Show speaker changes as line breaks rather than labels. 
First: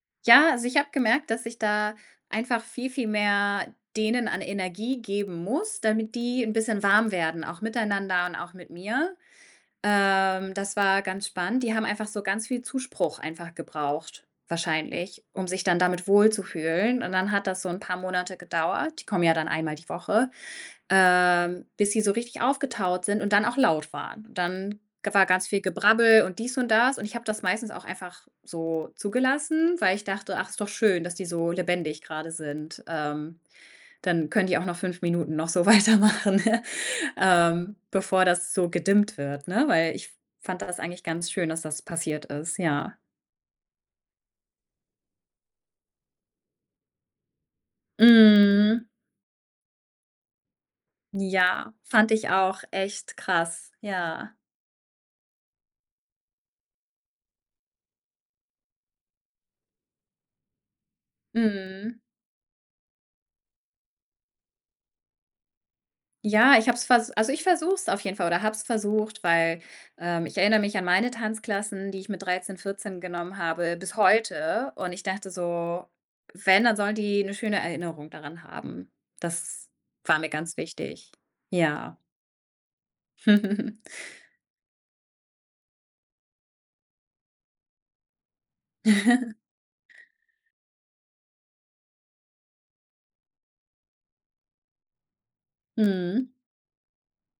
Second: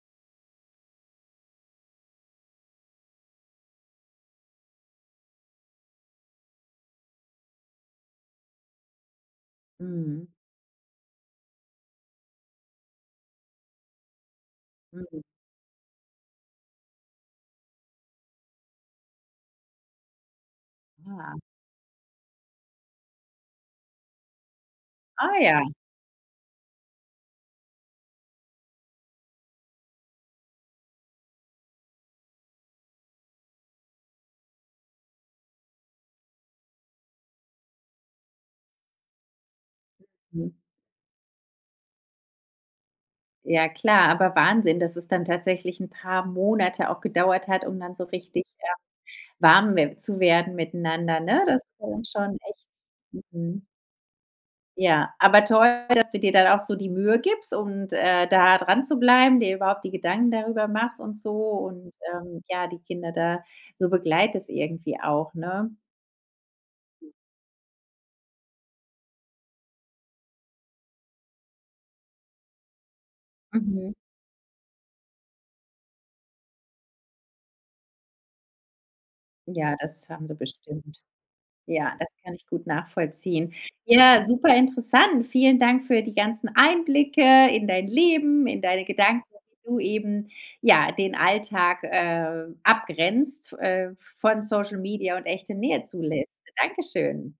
Ja, also, ich habe gemerkt, dass ich da einfach viel, viel mehr denen an Energie geben muss, damit die 'n bisschen warm werden, auch miteinander und auch mit mir.
Mhm.
Ähm, das war ganz spannend. Die haben einfach so ganz viel Zuspruch einfach gebraucht
Mhm.
wahrscheinlich, um sich dann damit wohlzufühlen und dann hat das so 'n paar Monate gedauert, die kommen ja dann einmal die Woche,
Ja.
ähm, bis sie so richtig aufgetaut sind und dann auch laut waren und dann ge war
Ah,
ganz viel
ja.
Gebrabbel und dies und das und ich habe das meistens auch einfach so zugelassen, weil ich dachte: „Ach, ist doch schön, dass die so lebendig grade sind“, ähm, dann können die auch noch 5 Minuten noch so weitermachen, ähm, bevor das so gedimmt wird, ne? Weil ich
Hm.
fand das eigentlich ganz schön, dass das passiert ist. Ja.
Ja klar, aber Wahnsinn, dass es dann 'n tatsächlich paar Monate auch gedauert hat, um dann so richtig, ähm,
Mhm.
warm we zu werden miteinander, ne? Das
Ja,
war dann
fand ich
schon
auch
echt
echt
mhm.
krass, ja.
Ja, aber toll, dass du dir dann auch so die Mühe gibst und, äh, da dran zu bleiben, dir überhaupt die Gedanken darüber machst und so und,
Mhm.
ähm, ja, die Kinder da so begleitest irgendwie auch, ne?
Ja ich habe es ver
Hm.
also, ich versuche es auf jeden Fall oder habe es versucht, weil, ähm, ich erinner mich an meine Tanzklassen, die ich mit 13, 14 genommen habe
Mhm.
bis heute und ich dachte so, wenn, dann sollen die 'ne schöne Erinnerung daran haben. Das
Ja, das
war
haben
mir
sie
ganz
bestimmt.
wichtig.
Ja,
Ja.
das kann ich gut nachvollziehen. Ja, super interessant. Vielen Dank für die ganzen Einblicke in dein Leben, in deine Gedanken, wie du eben, ja, den Alltag, äh, abgrenzt, äh, v von Social Media und echte Nähe
Mhm.
zulässt. Dankeschön.